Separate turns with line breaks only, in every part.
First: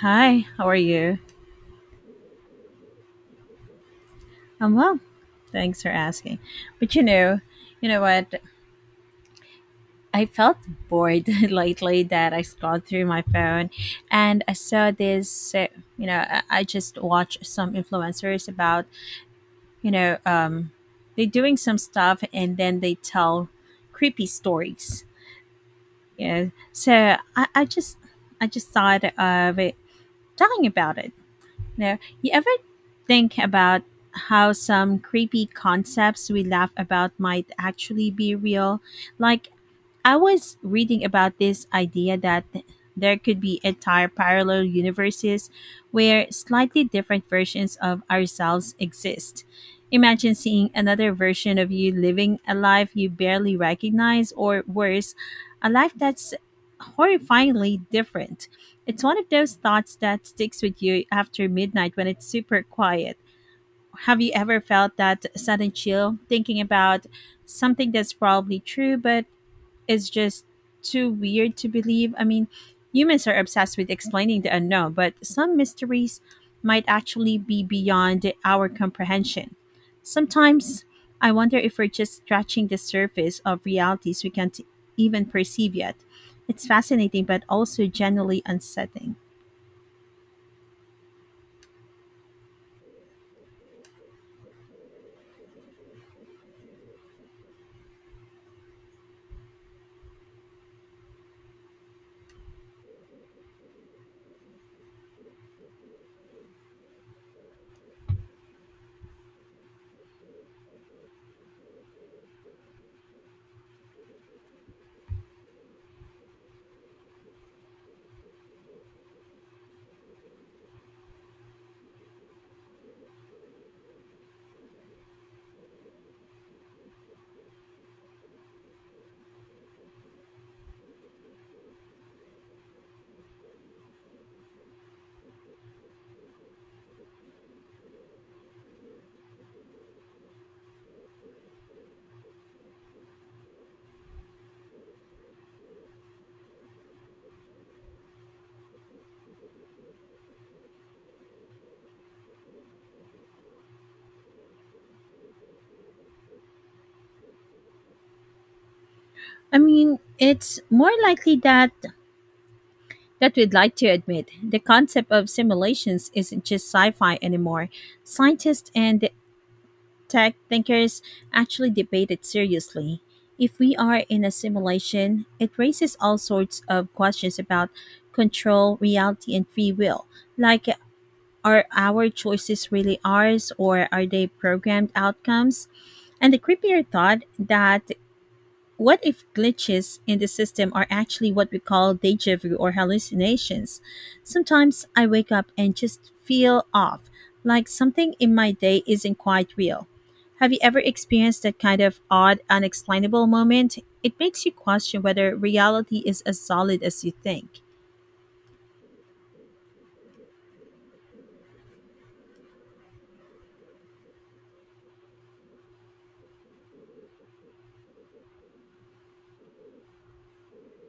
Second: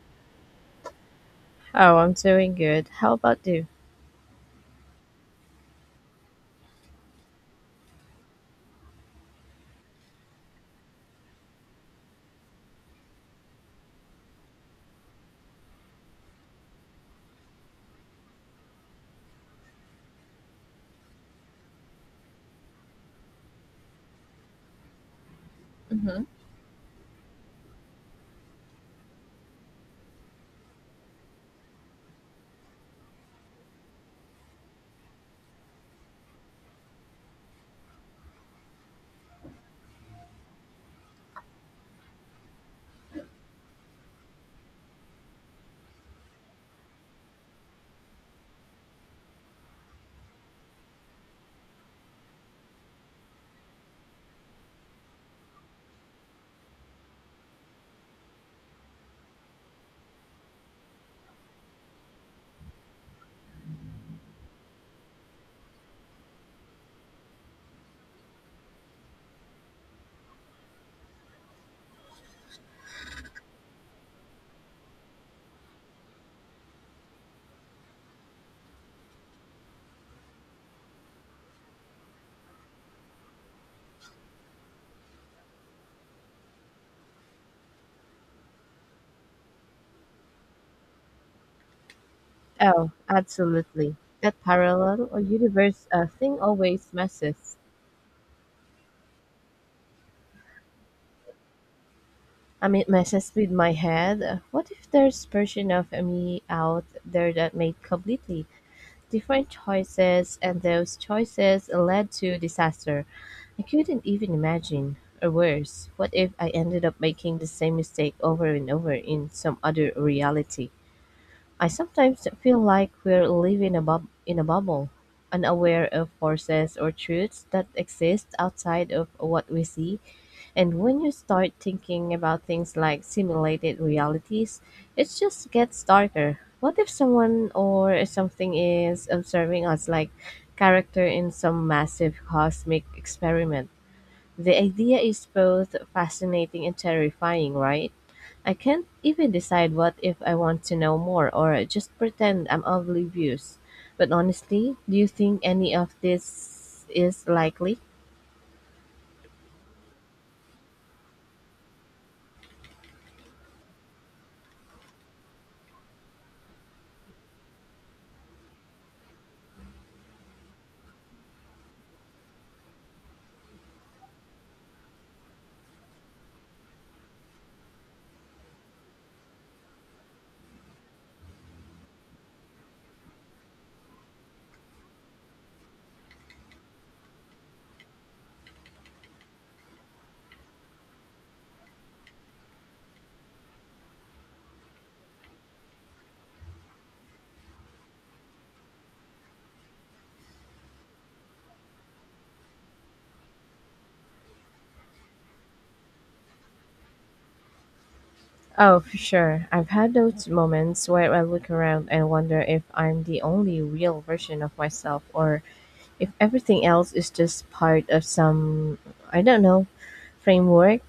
Hi, how are you?
Oh, I'm doing good. How about you?
I'm well. Thanks for asking. But you know what? I felt bored lately that I scrolled through my phone and I saw this. I just watched some influencers about, you know, um, they doing some stuff and then they tell creepy stories.
Hmm.
You know, so I, I just, I just thought of it, talking about it. No. You ever think about how some creepy concepts we laugh about might actually be real? Like, I was reading about this idea that there could be entire parallel universes where slightly different versions of ourselves exist. Imagine seeing another version of you living a life you barely recognize, or worse, a life that's horrifyingly different. It's one of those thoughts that sticks with you after midnight when it's super quiet. Have you ever felt that sudden chill thinking about something that's probably true but is just too weird to believe? I mean, humans are obsessed with explaining the unknown, but some mysteries might actually be beyond our comprehension. Sometimes I wonder if we're just scratching the surface of realities we can't even perceive yet. It's fascinating, but also generally unsettling.
Oh, absolutely. That parallel or universe thing always messes. I mean, it messes with my head. What if there's version of me out there that made completely different choices, and those choices led to disaster? I couldn't even imagine. Or worse, what if I ended up making the same mistake over and over in some other reality? I sometimes feel like we're living in a bubble, unaware of forces or truths that exist outside of what we see. And when you start thinking about things like simulated realities, it just gets darker. What if someone or something is observing us like character in some massive cosmic experiment? The idea is both fascinating and terrifying, right? I can't even decide what if I want to know more or just pretend I'm oblivious. But honestly, do you think any of this is likely?
I mean, it's more likely that we'd like to admit. The concept of simulations isn't just sci-fi anymore. Scientists and tech thinkers actually debate it seriously. If we are in a simulation, it raises all sorts of questions about control, reality, and free will. Like, are our choices really ours, or are they programmed outcomes? And the creepier thought, that what if glitches in the system are actually what we call deja vu or hallucinations? Sometimes I wake up and just feel off, like something in my day isn't quite real. Have you ever experienced that kind of odd, unexplainable moment? It makes you question whether reality is as solid as you think.
Oh, for sure. I've had those moments where I look around and wonder if I'm the only real version of myself or if everything else is just part of some, I don't know, framework.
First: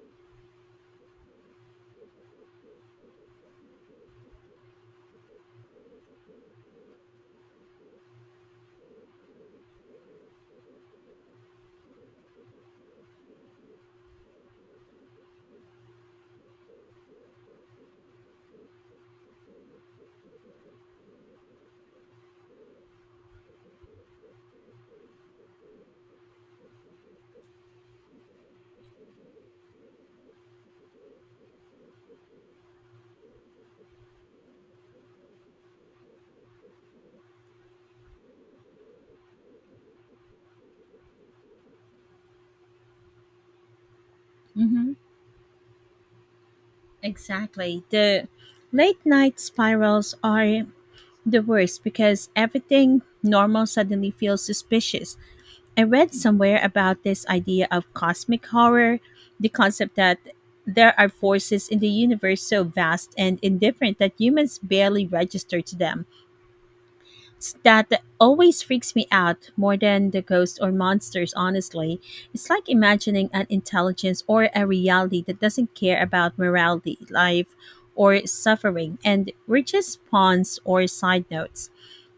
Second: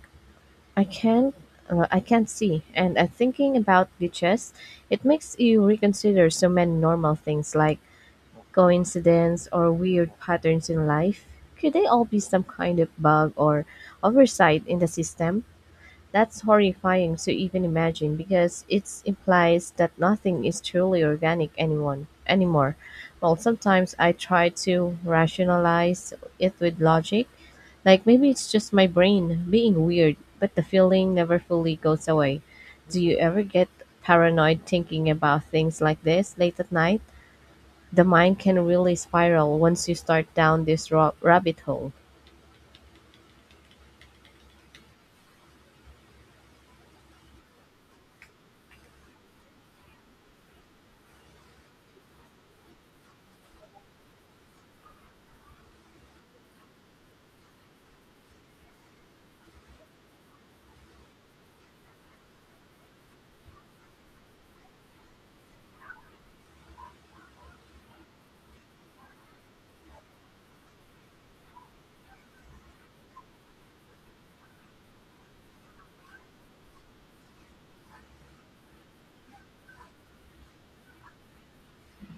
I can't. I can't see, and thinking about glitches, it makes you reconsider so many normal things like coincidence or weird patterns in life? Could they all be some kind of bug or oversight in the system? That's horrifying to even imagine because it implies that nothing is truly organic anyone anymore. Well, sometimes I try to rationalize it with logic, like maybe it's just my brain being weird, but the feeling never fully goes away. Do you ever get paranoid thinking about things like this late at night? The mind can really spiral once you start down this rabbit hole.
Mm-hmm. Exactly. The late night spirals are the worst because everything normal suddenly feels suspicious. I read somewhere about this idea of cosmic horror, the concept that there are forces in the universe so vast and indifferent that humans barely register to them. That always freaks me out more than the ghosts or monsters, honestly. It's like imagining an intelligence or a reality that doesn't care about morality, life, or suffering, and we're just pawns or side notes.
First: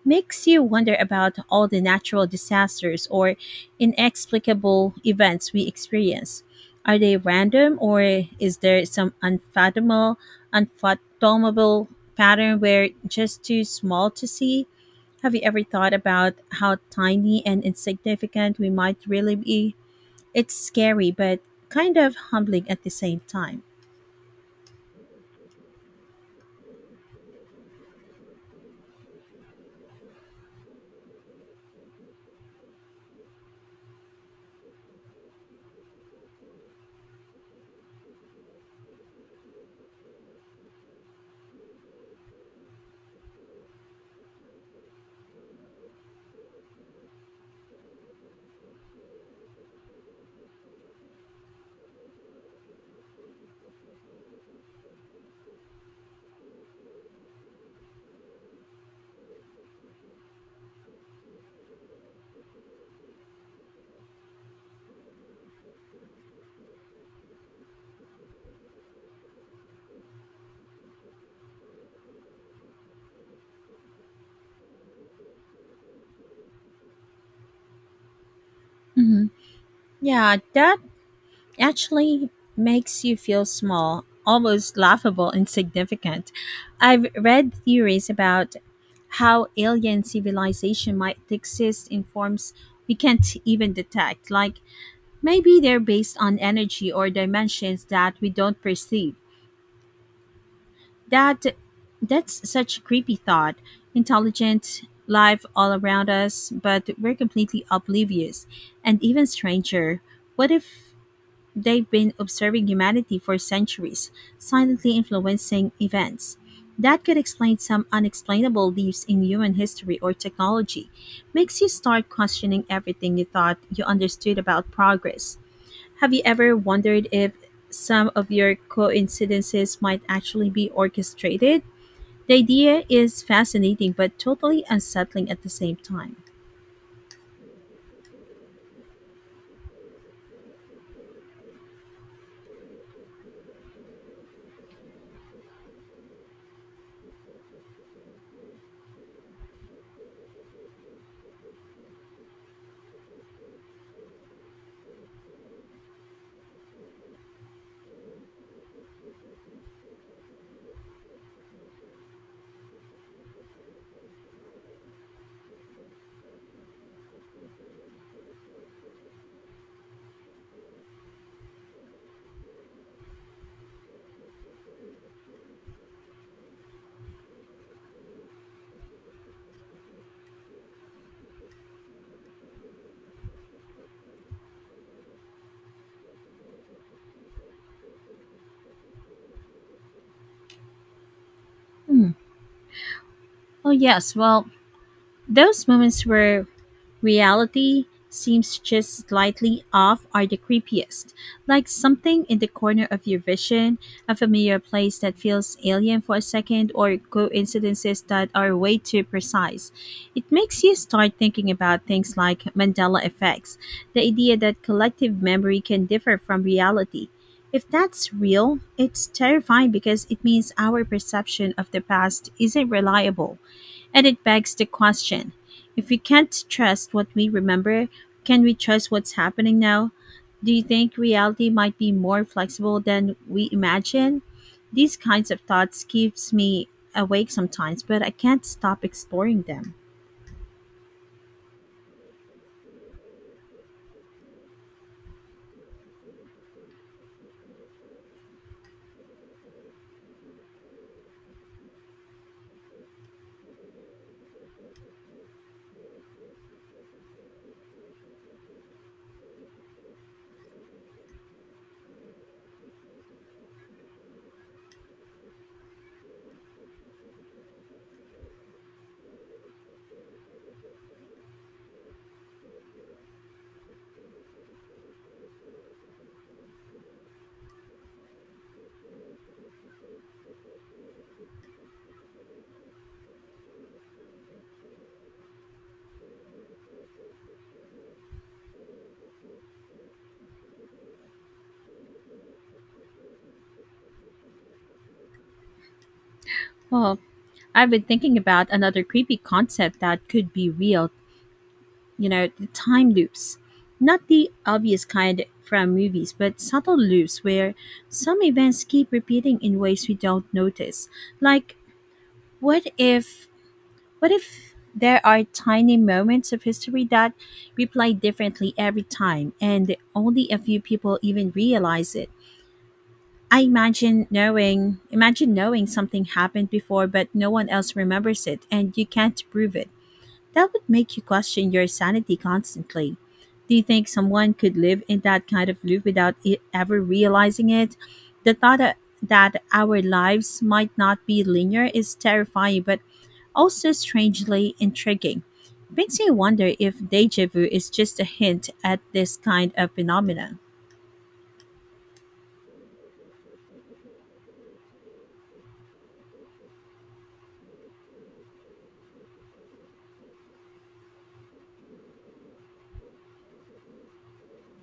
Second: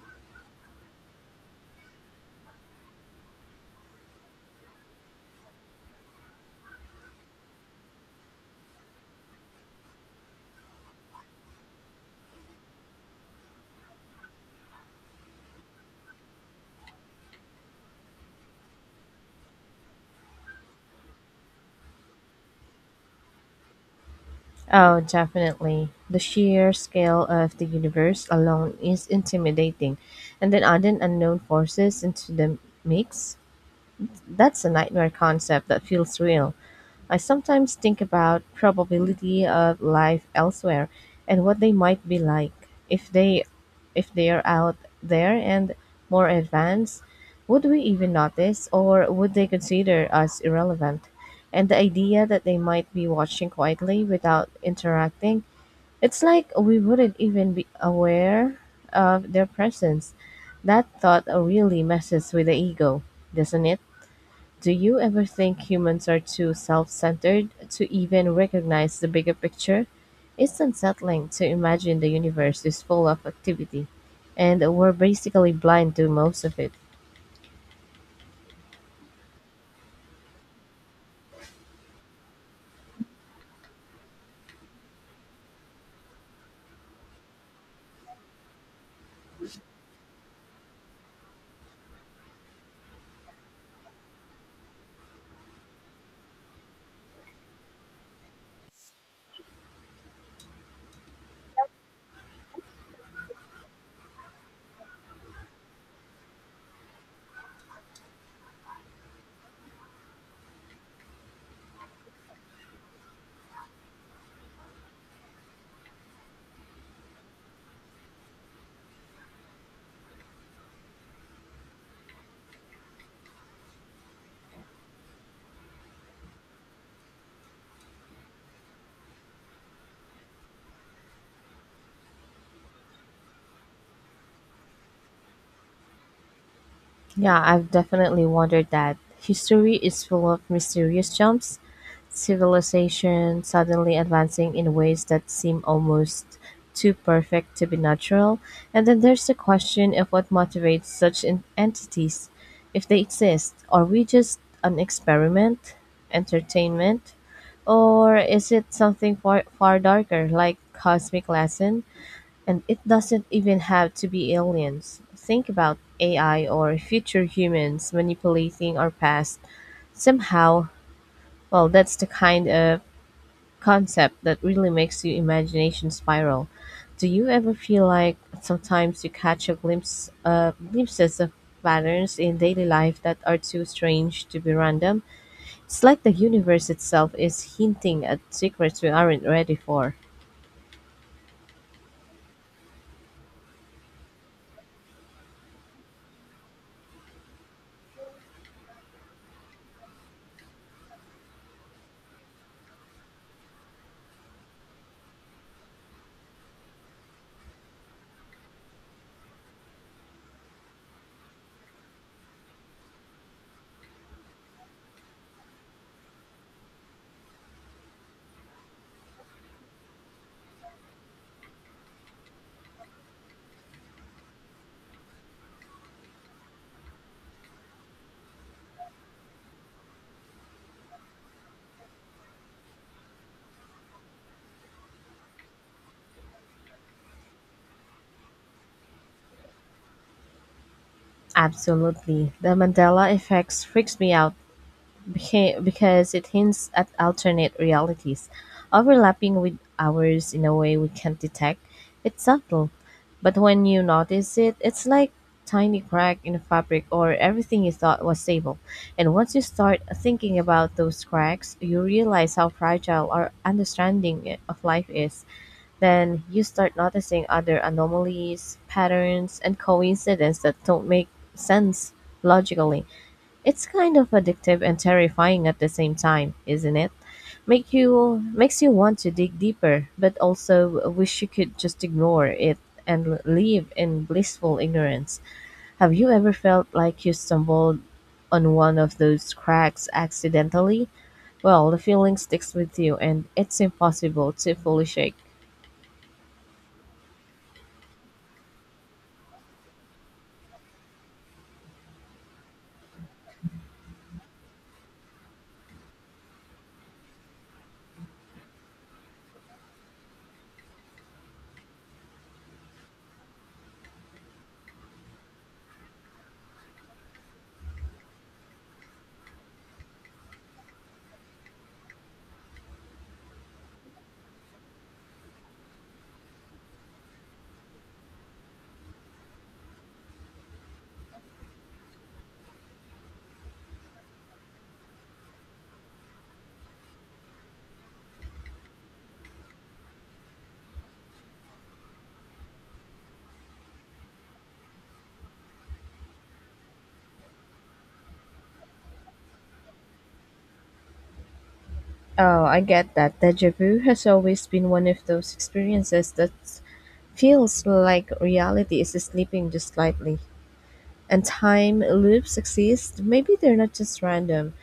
Makes you wonder about all the natural disasters or inexplicable events we experience. Are they random, or is there some unfathomable pattern we're just too small to see? Have you ever thought about how tiny and insignificant we might really be? It's scary, but kind of humbling at the same time.
Oh, definitely. The sheer scale of the universe alone is intimidating, and then adding unknown forces into the mix, that's a nightmare concept that feels real. I sometimes think about probability of life elsewhere and what they might be like if they if they're out there and more advanced. Would we even notice or would they consider us irrelevant? And the idea that they might be watching quietly without interacting, it's like we wouldn't even be aware of their presence. That thought really messes with the ego, doesn't it? Do you ever think humans are too self centered to even recognize the bigger picture? It's unsettling to imagine the universe is full of activity, and we're basically blind to most of it.
Hmm. Yeah, that actually makes you feel small, almost laughable, insignificant. I've read theories about how alien civilization might exist in forms we can't even detect. Like, maybe they're based on energy or dimensions that we don't perceive. That that's such a creepy thought. Intelligent life all around us, but we're completely oblivious. And even stranger, what if they've been observing humanity for centuries, silently influencing events? That could explain some unexplainable leaps in human history or technology. Makes you start questioning everything you thought you understood about progress. Have you ever wondered if some of your coincidences might actually be orchestrated? The idea is fascinating but totally unsettling at the same time.
Yeah, I've definitely wondered that. History is full of mysterious jumps, civilization suddenly advancing in ways that seem almost too perfect to be natural. And then there's the question of what motivates entities. If they exist, are we just an experiment, entertainment, or is it something far, far darker, like cosmic lesson? And it doesn't even have to be aliens. Think about AI or future humans manipulating our past somehow. Well, that's the kind of concept that really makes your imagination spiral. Do you ever feel like sometimes you catch a glimpse glimpses of patterns in daily life that are too strange to be random? It's like the universe itself is hinting at secrets we aren't ready for.
Hmm. Oh, yes. Well, those moments where reality seems just slightly off are the creepiest, like something in the corner of your vision, a familiar place that feels alien for a second, or coincidences that are way too precise. It makes you start thinking about things like Mandela effects, the idea that collective memory can differ from reality. If that's real, it's terrifying because it means our perception of the past isn't reliable. And it begs the question, if we can't trust what we remember, can we trust what's happening now? Do you think reality might be more flexible than we imagine? These kinds of thoughts keeps me awake sometimes, but I can't stop exploring them.
Absolutely. The Mandela effects freaks me out because it hints at alternate realities, overlapping with ours in a way we can't detect. It's subtle, but when you notice it, it's like tiny crack in a fabric or everything you thought was stable. And once you start thinking about those cracks, you realize how fragile our understanding of life is. Then you start noticing other anomalies, patterns, and coincidences that don't make sense logically. It's kind of addictive and terrifying at the same time, isn't it? Makes you want to dig deeper, but also wish you could just ignore it and live in blissful ignorance. Have you ever felt like you stumbled on one of those cracks accidentally? Well, the feeling sticks with you and it's impossible to fully shake.
Well, I've been thinking about another creepy concept that could be real, you know, the time loops. Not the obvious kind from movies, but subtle loops where some events keep repeating in ways we don't notice. Like, what if what if there are tiny moments of history that replay differently every time and only a few people even realize it? I imagine knowing Imagine knowing something happened before but no one else remembers it and you can't prove it. That would make you question your sanity constantly. Do you think someone could live in that kind of loop without it ever realizing it? The thought that our lives might not be linear is terrifying, but also strangely intriguing. It makes me wonder if deja vu is just a hint at this kind of phenomenon.
Oh, I get that. Deja vu has always been one of those experiences that feels like reality is sleeping just slightly. And time loops exist, maybe they're not just random.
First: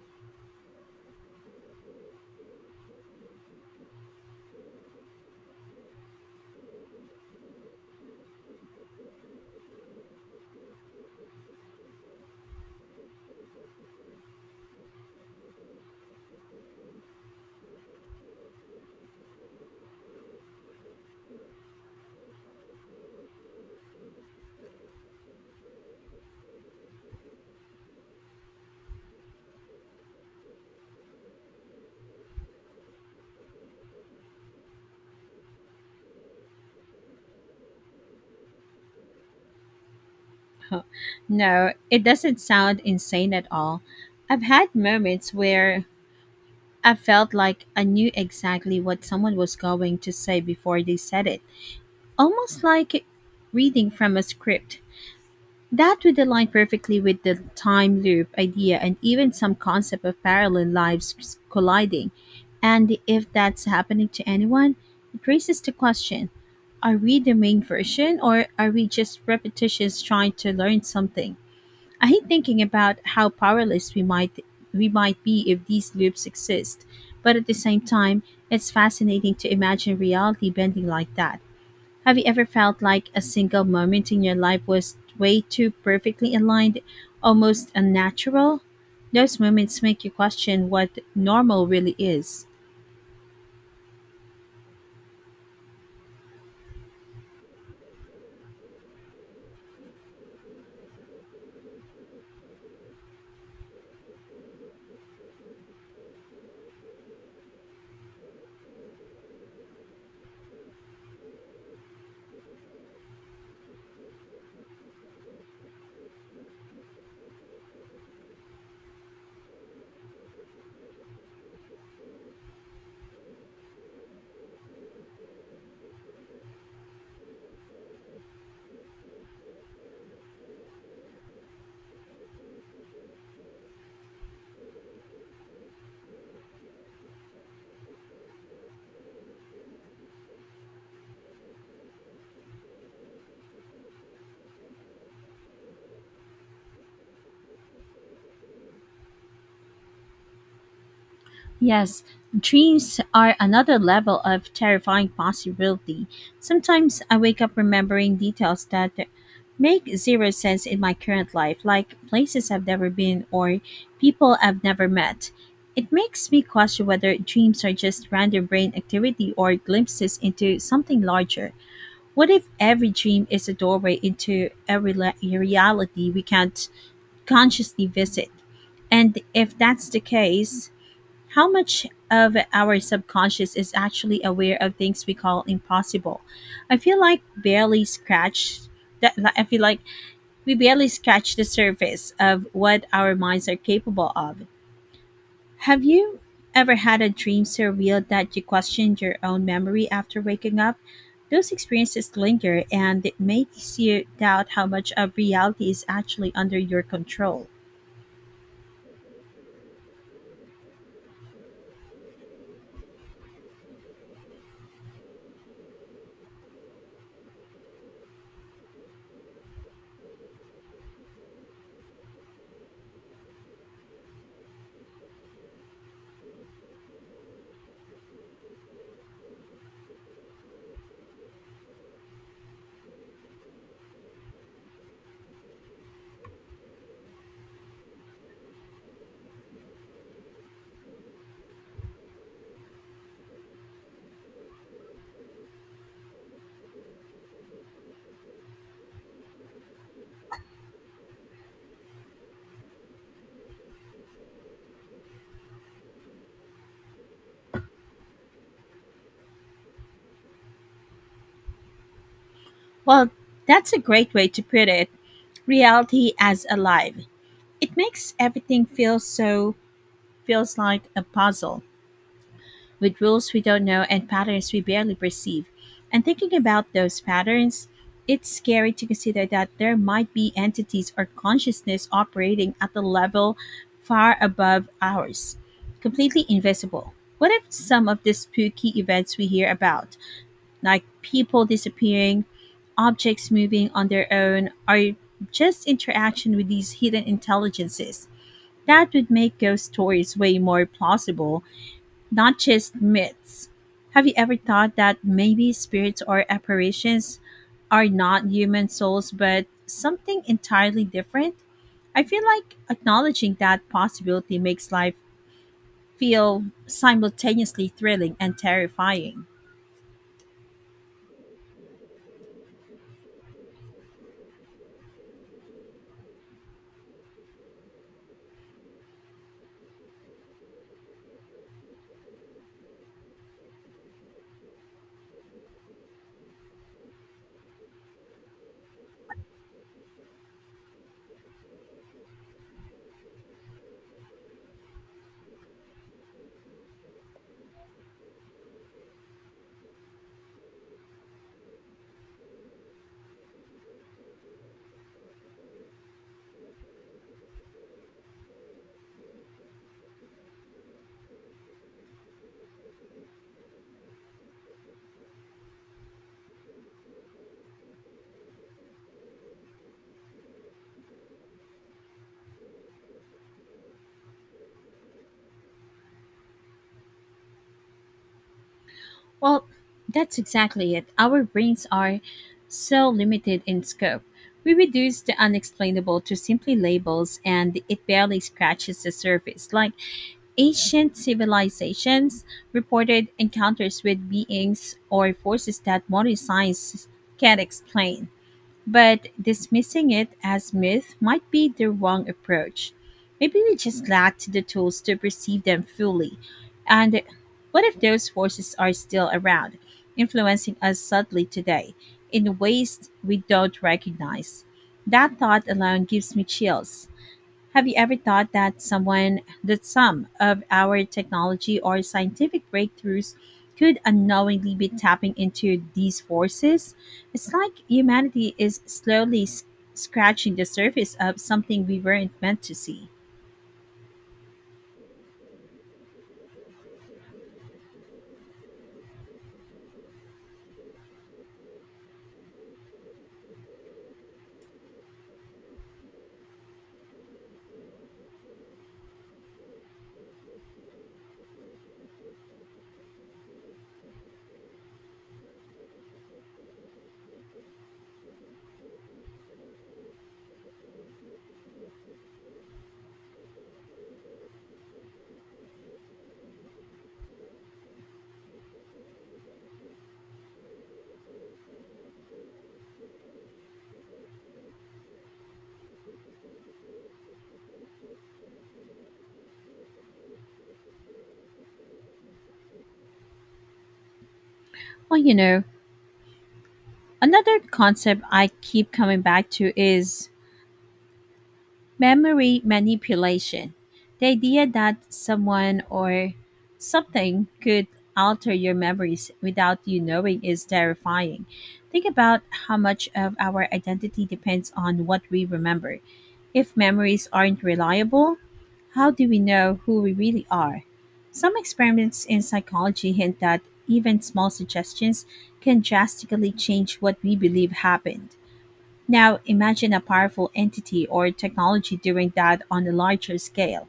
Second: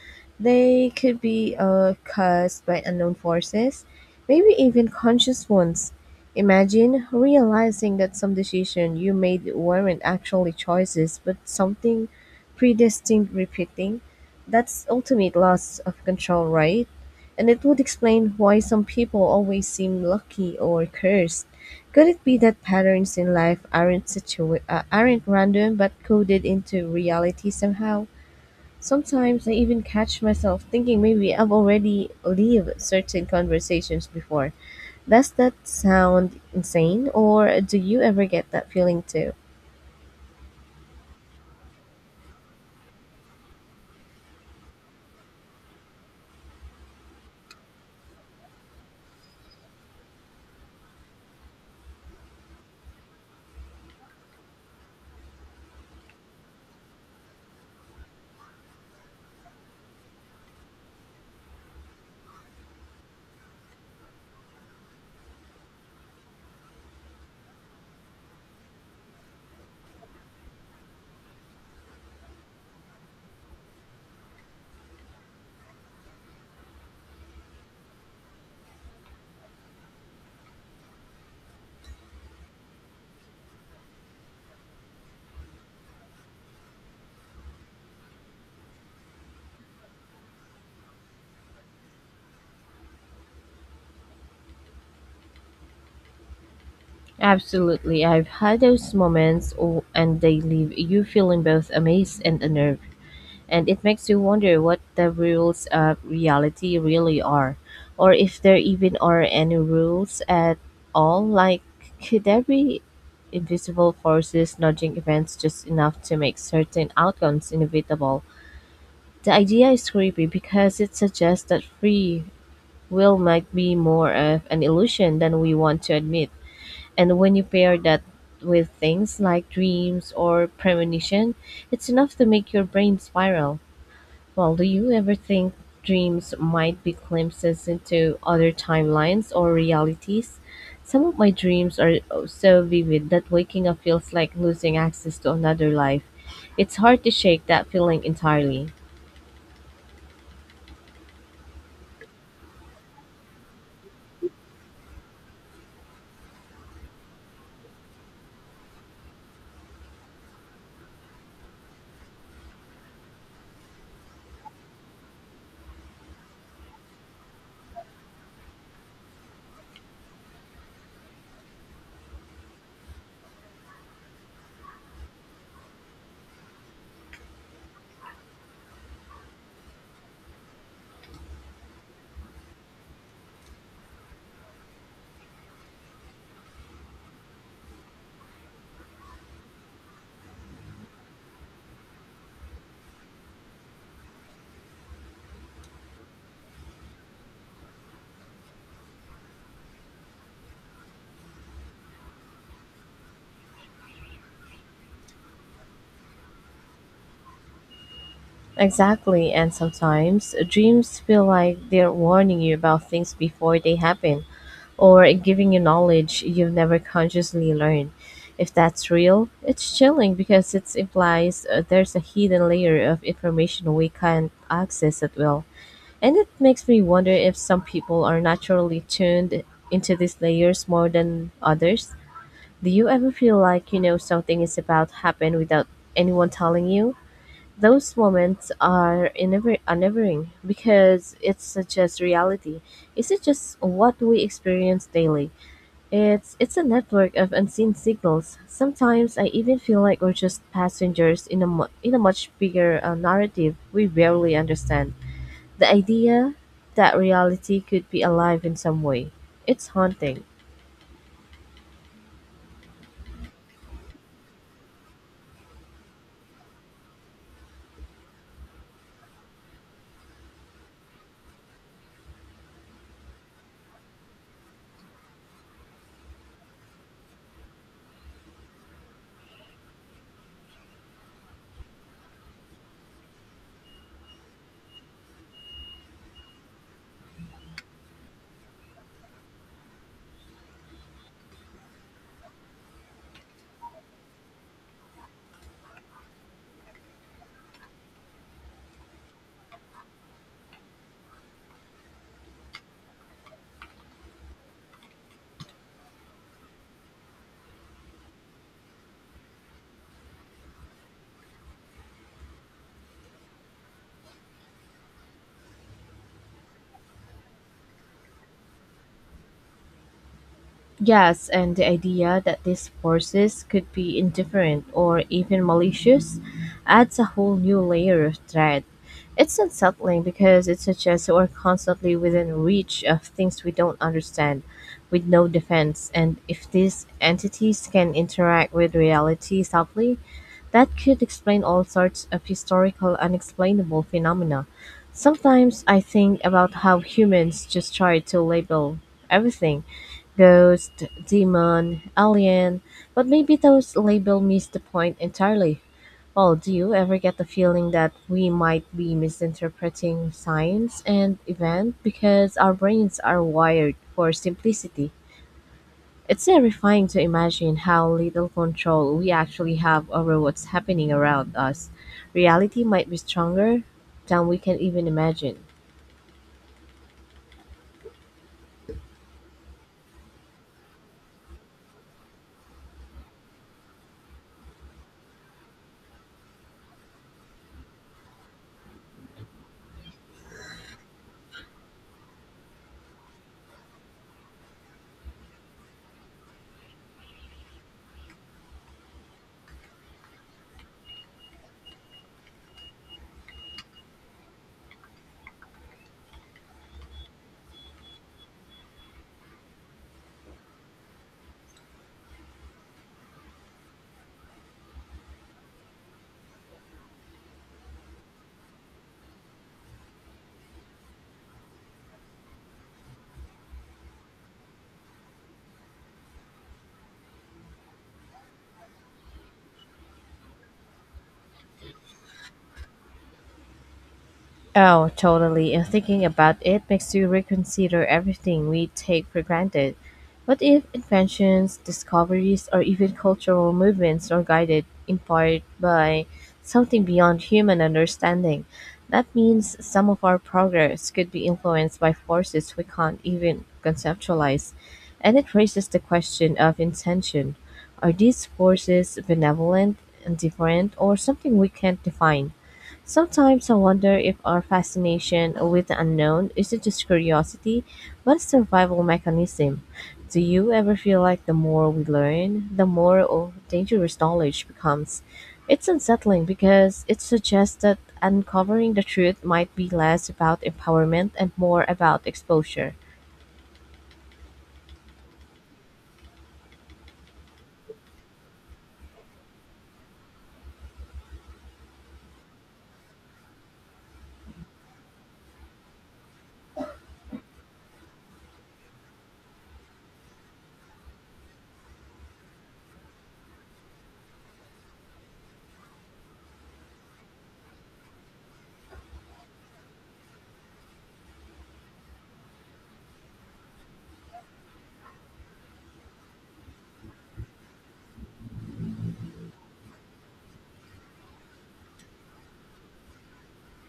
They could be caused by unknown forces, maybe even conscious ones. Imagine realizing that some decision you made weren't actually choices, but something predestined repeating. That's ultimate loss of control, right? And it would explain why some people always seem lucky or cursed. Could it be that patterns in life aren't random but coded into reality somehow? Sometimes I even catch myself thinking maybe I've already lived certain conversations before. Does that sound insane or do you ever get that feeling too?
No, it doesn't sound insane at all. I've had moments where I felt like I knew exactly what someone was going to say before they said it. Almost like reading from a script. That would align perfectly with the time loop idea and even some concept of parallel lives colliding. And if that's happening to anyone, it raises the question, are we the main version or are we just repetitions trying to learn something? I hate thinking about how powerless we might be if these loops exist. But at the same time, it's fascinating to imagine reality bending like that. Have you ever felt like a single moment in your life was way too perfectly aligned, almost unnatural? Those moments make you question what normal really is.
Absolutely. I've had those moments oh, and they leave you feeling both amazed and unnerved. And it makes you wonder what the rules of reality really are, or if there even are any rules at all. Like, could there be invisible forces nudging events just enough to make certain outcomes inevitable? The idea is creepy because it suggests that free will might be more of an illusion than we want to admit. And when you pair that with things like dreams or premonition, it's enough to make your brain spiral. Well, do you ever think dreams might be glimpses into other timelines or realities? Some of my dreams are so vivid that waking up feels like losing access to another life. It's hard to shake that feeling entirely.
Yes, dreams are another level of terrifying possibility. Sometimes I wake up remembering details that make zero sense in my current life, like places I've never been or people I've never met. It makes me question whether dreams are just random brain activity or glimpses into something larger. What if every dream is a doorway into a reality we can't consciously visit? And if that's the case, how much of our subconscious is actually aware of things we call impossible? I feel like barely scratch I feel like we barely scratch the surface of what our minds are capable of. Have you ever had a dream so real that you questioned your own memory after waking up? Those experiences linger and it makes you doubt how much of reality is actually under your control.
Exactly, and sometimes dreams feel like they're warning you about things before they happen, or giving you knowledge you've never consciously learned. If that's real, it's chilling because it implies there's a hidden layer of information we can't access at will. And it makes me wonder if some people are naturally tuned into these layers more than others. Do you ever feel like you know something is about to happen without anyone telling you? Those moments are unnerving because it suggests reality. Is it just what we experience daily? It's a network of unseen signals. Sometimes I even feel like we're just passengers in in a much bigger narrative we barely understand. The idea that reality could be alive in some way, it's haunting.
Well, that's a great way to put it, reality as alive. It makes everything feels like a puzzle with rules we don't know and patterns we barely perceive. And thinking about those patterns, it's scary to consider that there might be entities or consciousness operating at a level far above ours, completely invisible. What if some of the spooky events we hear about, like people disappearing, objects moving on their own, are just interaction with these hidden intelligences? That would make ghost stories way more plausible, not just myths. Have you ever thought that maybe spirits or apparitions are not human souls but something entirely different? I feel like acknowledging that possibility makes life feel simultaneously thrilling and terrifying.
Yes, and the idea that these forces could be indifferent or even malicious adds a whole new layer of dread. It's unsettling because it suggests we're constantly within reach of things we don't understand, with no defense, and if these entities can interact with reality subtly, that could explain all sorts of historical unexplainable phenomena. Sometimes I think about how humans just try to label everything: ghost, demon, alien, but maybe those labels miss the point entirely. Well, do you ever get the feeling that we might be misinterpreting science and event because our brains are wired for simplicity? It's terrifying to imagine how little control we actually have over what's happening around us. Reality might be stronger than we can even imagine.
Well, that's exactly it. Our brains are so limited in scope. We reduce the unexplainable to simply labels, and it barely scratches the surface. Like, ancient civilizations reported encounters with beings or forces that modern science can't explain. But dismissing it as myth might be the wrong approach. Maybe we just lacked the tools to perceive them fully. And what if those forces are still around, influencing us subtly today in ways we don't recognize? That thought alone gives me chills. Have you ever thought that some of our technology or scientific breakthroughs could unknowingly be tapping into these forces? It's like humanity is slowly scratching the surface of something we weren't meant to see.
Oh, totally. And thinking about it makes you reconsider everything we take for granted. What if inventions, discoveries, or even cultural movements are guided in part by something beyond human understanding? That means some of our progress could be influenced by forces we can't even conceptualize. And it raises the question of intention. Are these forces benevolent, indifferent, or something we can't define? Sometimes I wonder if our fascination with the unknown isn't just curiosity, but a survival mechanism. Do you ever feel like the more we learn, the more of dangerous knowledge becomes? It's unsettling because it suggests that uncovering the truth might be less about empowerment and more about exposure.
Well, you know, another concept I keep coming back to is memory manipulation. The idea that someone or something could alter your memories without you knowing is terrifying. Think about how much of our identity depends on what we remember. If memories aren't reliable, how do we know who we really are? Some experiments in psychology hint that even small suggestions can drastically change what we believe happened. Now imagine a powerful entity or technology doing that on a larger scale.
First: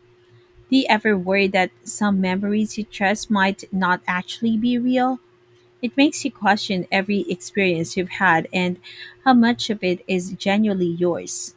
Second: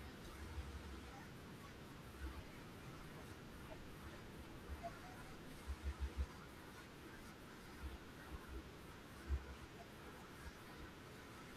Do you ever worry that some memories you trust might not actually be real? It makes you question every experience you've had and how much of it is genuinely yours.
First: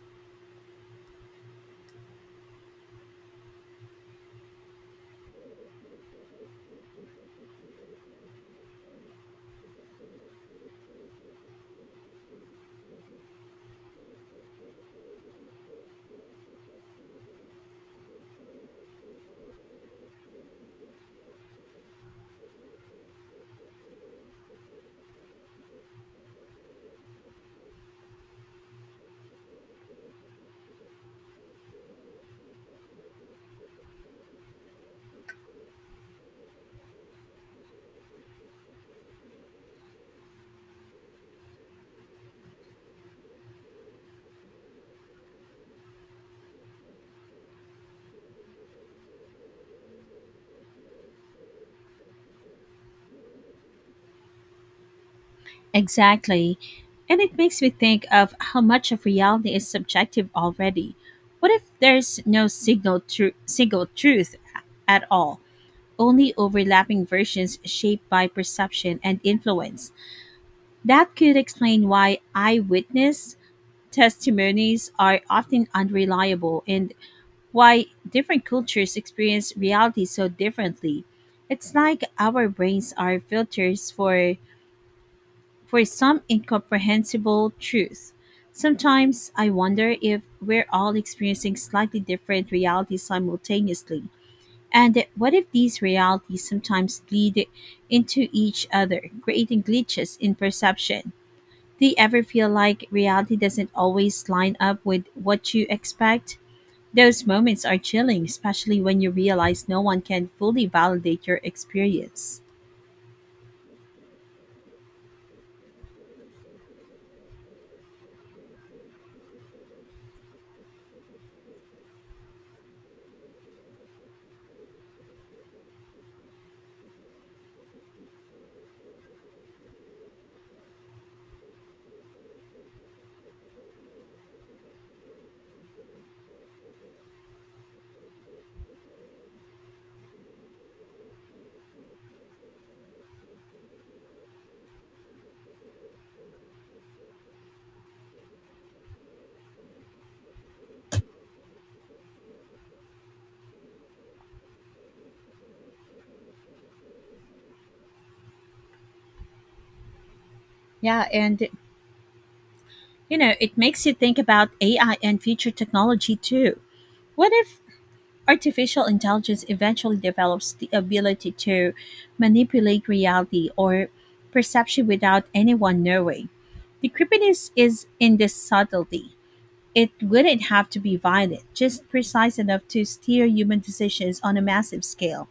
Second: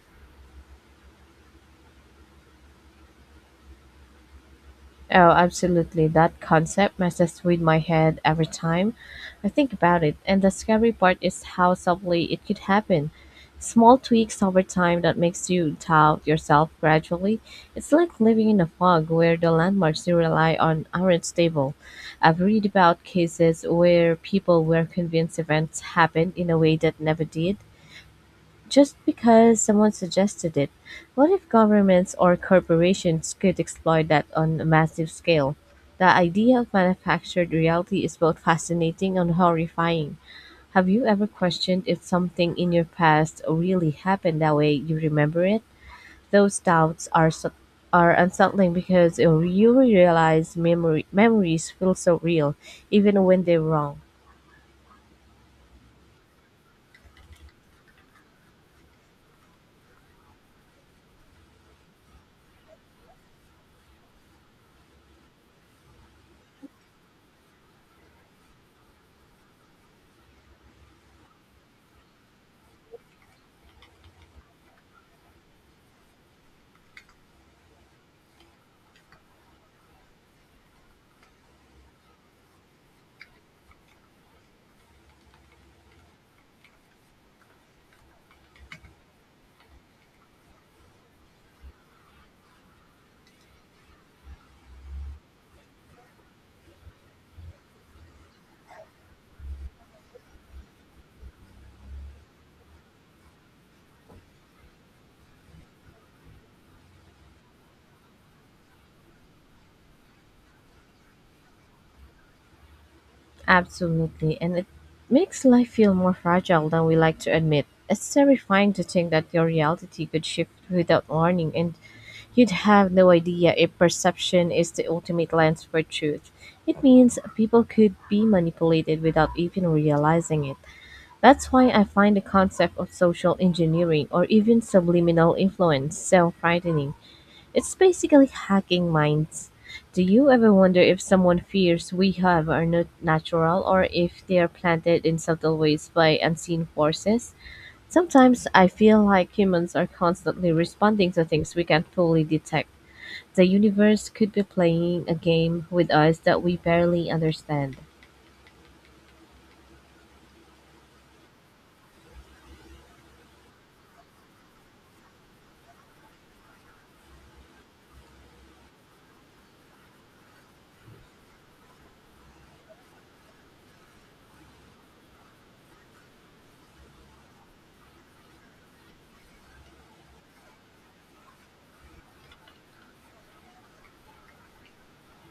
Oh, absolutely. That concept messes with my head every time I think about it. And the scary part is how subtly it could happen. Small tweaks over time that makes you doubt yourself gradually. It's like living in a fog where the landmarks you rely on aren't stable. I've read about cases where people were convinced events happened in a way that never did, just because someone suggested it. What if governments or corporations could exploit that on a massive scale? The idea of manufactured reality is both fascinating and horrifying. Have you ever questioned if something in your past really happened that way you remember it? Those doubts are unsettling because you realize memory memories feel so real, even when they're wrong.
Exactly. And it makes me think of how much of reality is subjective already. What if there's no single truth at all, only overlapping versions shaped by perception and influence? That could explain why eyewitness testimonies are often unreliable and why different cultures experience reality so differently. It's like our brains are filters for some incomprehensible truth. Sometimes I wonder if we're all experiencing slightly different realities simultaneously. And what if these realities sometimes bleed into each other, creating glitches in perception? Do you ever feel like reality doesn't always line up with what you expect? Those moments are chilling, especially when you realize no one can fully validate your experience.
Absolutely, and it makes life feel more fragile than we like to admit. It's terrifying to think that your reality could shift without warning, and you'd have no idea if perception is the ultimate lens for truth. It means people could be manipulated without even realizing it. That's why I find the concept of social engineering or even subliminal influence so frightening. It's basically hacking minds. Do you ever wonder if someone fears we have are not natural or if they are planted in subtle ways by unseen forces? Sometimes I feel like humans are constantly responding to things we can't fully detect. The universe could be playing a game with us that we barely understand.
Yeah, and it makes you think about AI and future technology too. What if artificial intelligence eventually develops the ability to manipulate reality or perception without anyone knowing? The creepiness is in this subtlety. It wouldn't have to be violent, just precise enough to steer human decisions on a massive scale.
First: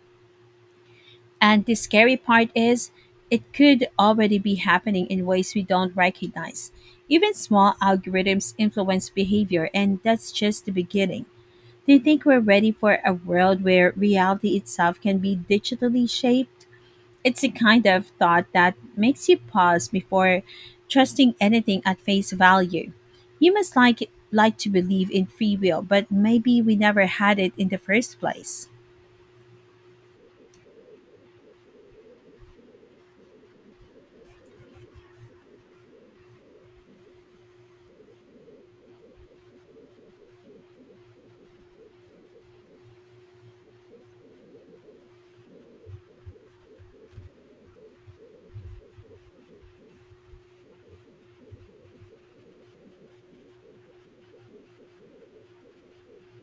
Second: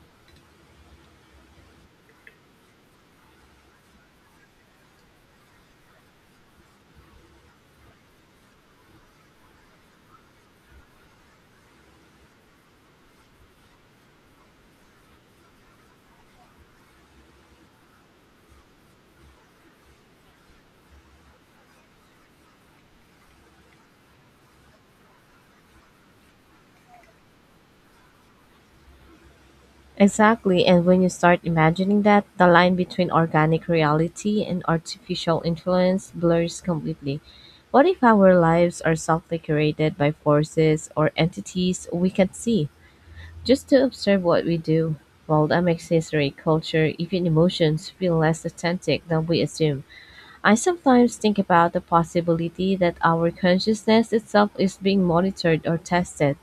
And the scary part is, it could already be happening in ways we don't recognize. Even small algorithms influence behavior, and that's just the beginning. Do you think we're ready for a world where reality itself can be digitally shaped? It's a kind of thought that makes you pause before trusting anything at face value. You must like to believe in free will, but maybe we never had it in the first place.
Exactly, and when you start imagining that, the line between organic reality and artificial influence blurs completely. What if our lives are softly curated by forces or entities we can't see? Just to observe what we do, while that makes history, culture, even emotions feel less authentic than we assume. I sometimes think about the possibility that our consciousness itself is being monitored or tested.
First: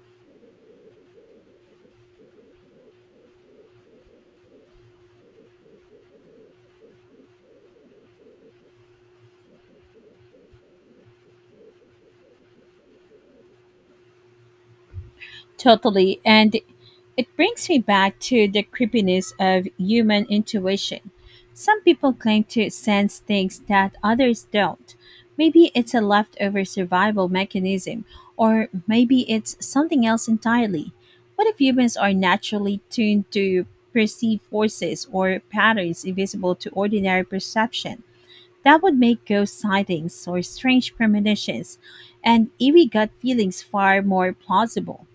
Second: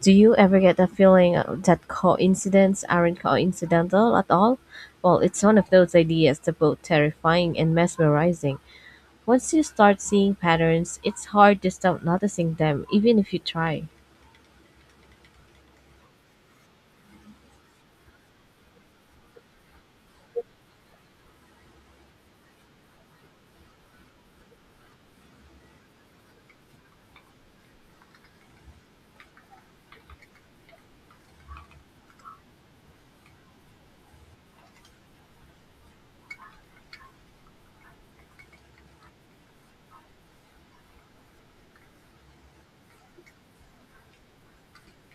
Do you ever get the feeling that coincidences aren't coincidental at all? Well, it's one of those ideas that's both terrifying and mesmerizing. Once you start seeing patterns, it's hard to stop noticing them, even if you try.
Totally. And it brings me back to the creepiness of human intuition. Some people claim to sense things that others don't. Maybe it's a leftover survival mechanism, or maybe it's something else entirely. What if humans are naturally tuned to perceive forces or patterns invisible to ordinary perception? That would make ghost sightings or strange premonitions and eerie gut feelings far more plausible.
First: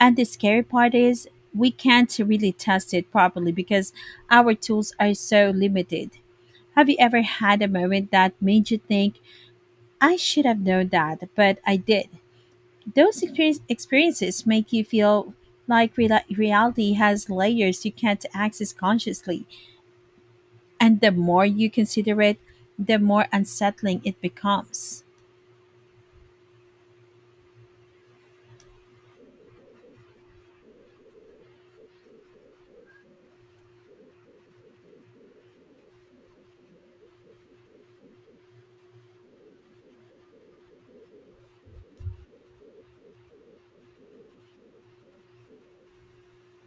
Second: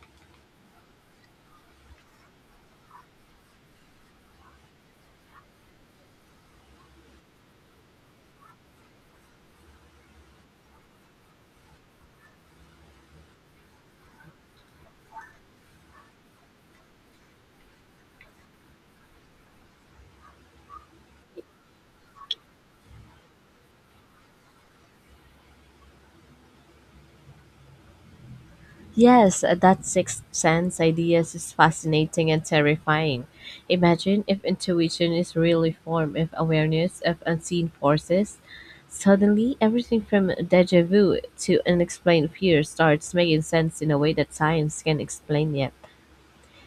And the scary part is we can't really test it properly because our tools are so limited. Have you ever had a moment that made you think, I should have known that, but I did? Experiences make you feel like reality has layers you can't access consciously. And the more you consider it, the more unsettling it becomes.
Yes, that sixth sense ideas is fascinating and terrifying. Imagine if intuition is really form of awareness of unseen forces. Suddenly, everything from deja vu to unexplained fear starts making sense in a way that science can explain yet.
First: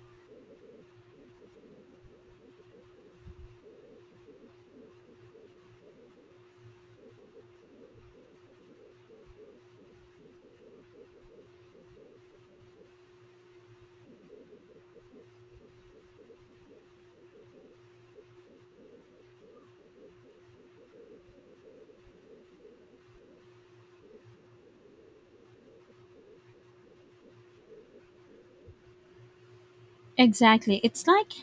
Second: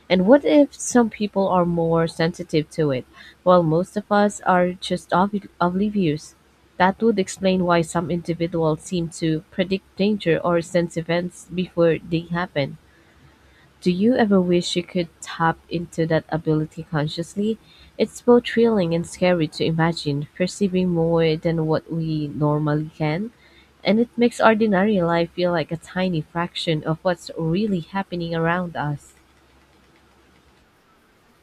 And what if some people are more sensitive to it, while most of us are just oblivious? That would explain why some individuals seem to predict danger or sense events before they happen. Do you ever wish you could tap into that ability consciously? It's both thrilling and scary to imagine, perceiving more than what we normally can, and it makes ordinary life feel like a tiny fraction of what's really happening around us.
Exactly. It's like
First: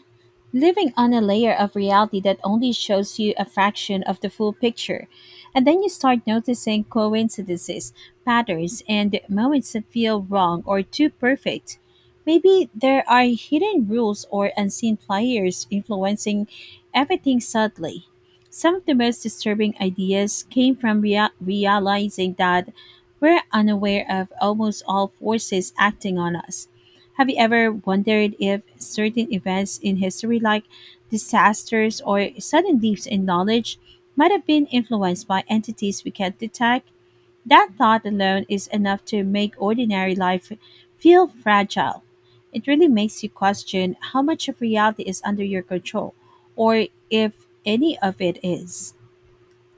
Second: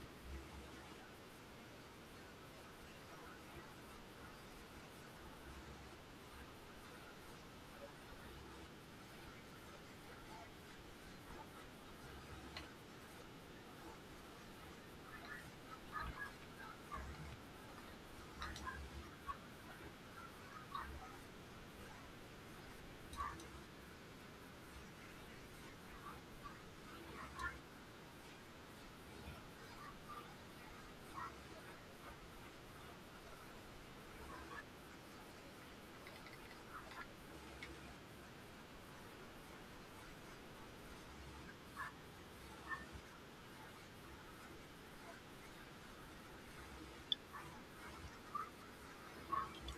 living on a layer of reality that only shows you a fraction of the full picture. And then you start noticing coincidences, patterns, and moments that feel wrong or too perfect. Maybe there are hidden rules or unseen players influencing everything subtly. Some of the most disturbing ideas came from realizing that we're unaware of almost all forces acting on us. Have you ever wondered if certain events in history, like disasters or sudden leaps in knowledge, might have been influenced by entities we can't detect? That thought alone is enough to make ordinary life feel fragile. It really makes you question how much of reality is under your control, or if any of it is.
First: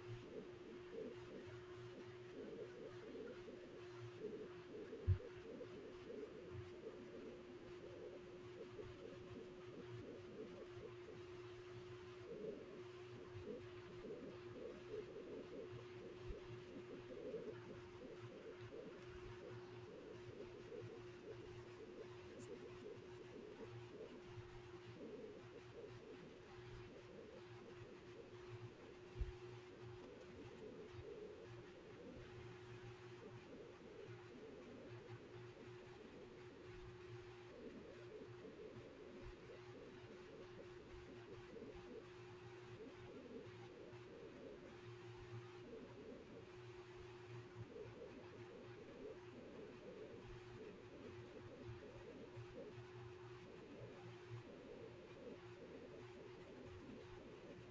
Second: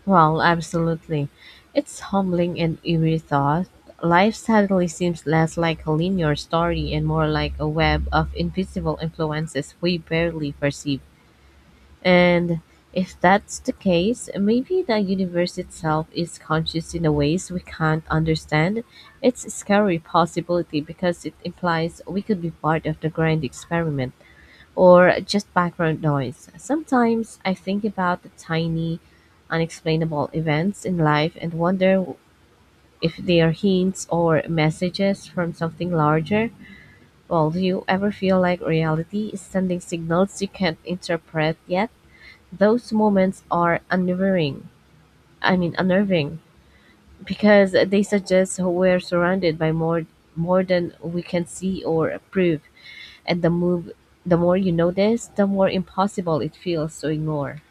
Well, absolutely. It's humbling and eerie thought. Life suddenly seems less like a linear story and more like a web of invisible influences we barely perceive. And if that's the case, maybe the universe itself is conscious in a ways we can't understand. It's a scary possibility because it implies we could be part of the grand experiment or just background noise. Sometimes I think about the tiny, unexplainable events in life and wonder if they are hints or messages from something larger. Well, do you ever feel like reality is sending signals you can't interpret yet? Those moments are unnerving. I mean unnerving because they suggest we're surrounded by more than we can see or approve, and the more you notice, the more impossible it feels to ignore.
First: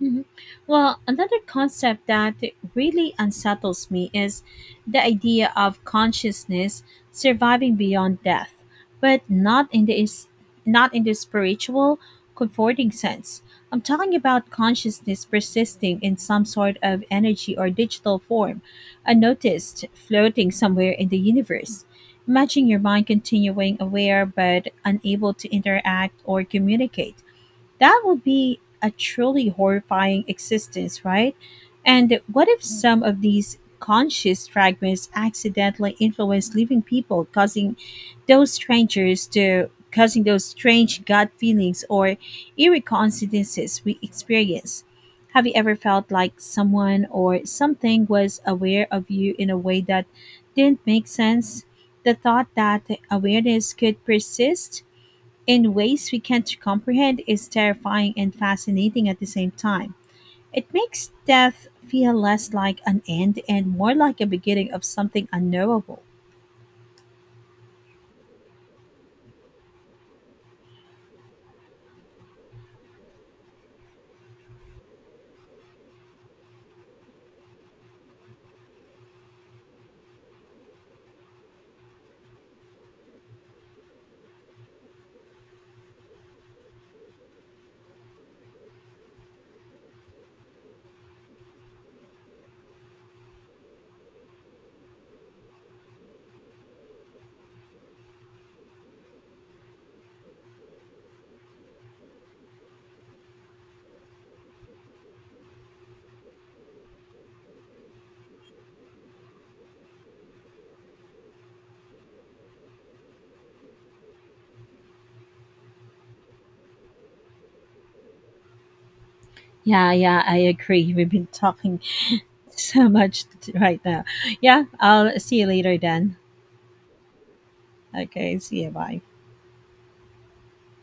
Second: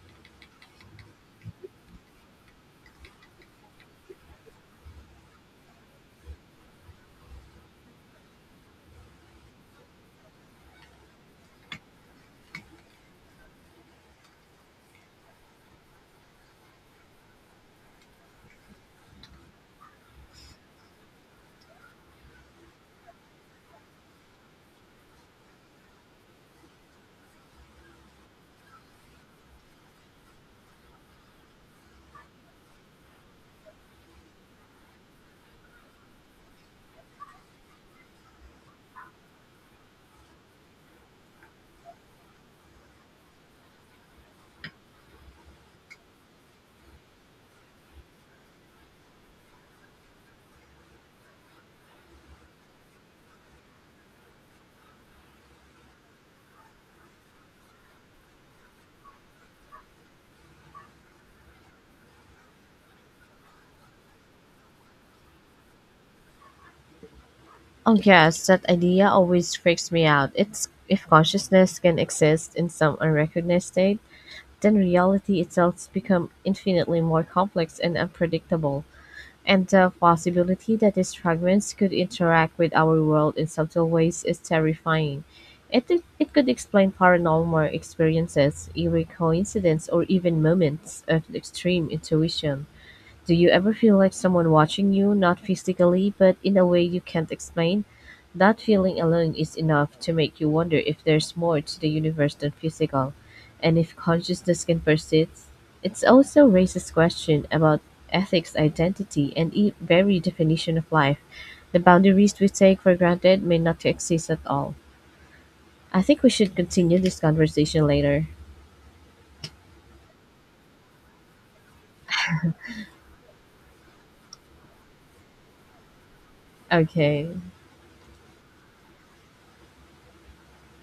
Mhm. Well, another concept that really unsettles me is the idea of consciousness surviving beyond death, but not in the spiritual, comforting sense. I'm talking about consciousness persisting in some sort of energy or digital form, unnoticed, floating somewhere in the universe. Imagine your mind continuing aware but unable to interact or communicate. That would be a truly horrifying existence, right? And what if some of these conscious fragments accidentally influence living people, causing those strangers to causing those strange gut feelings or eerie coincidences we experience? Have you ever felt like someone or something was aware of you in a way that didn't make sense? The thought that awareness could persist in ways we can't comprehend is terrifying and fascinating at the same time. It makes death feel less like an end and more like a beginning of something unknowable.
Oh yes, that idea always freaks me out. It's if consciousness can exist in some unrecognized state, then reality itself becomes infinitely more complex and unpredictable. And the possibility that these fragments could interact with our world in subtle ways is terrifying. It, it could explain paranormal experiences, eerie coincidences, or even moments of extreme intuition. Do you ever feel like someone watching you, not physically, but in a way you can't explain? That feeling alone is enough to make you wonder if there's more to the universe than physical, and if consciousness can persist. It also raises questions about ethics, identity, and very definition of life. The boundaries we take for granted may not exist at all. I think we should continue this conversation later.
Yeah, yeah, I agree. We've been talking so much right now. Yeah, I'll see you later then.
Okay.
Okay, see you. Bye.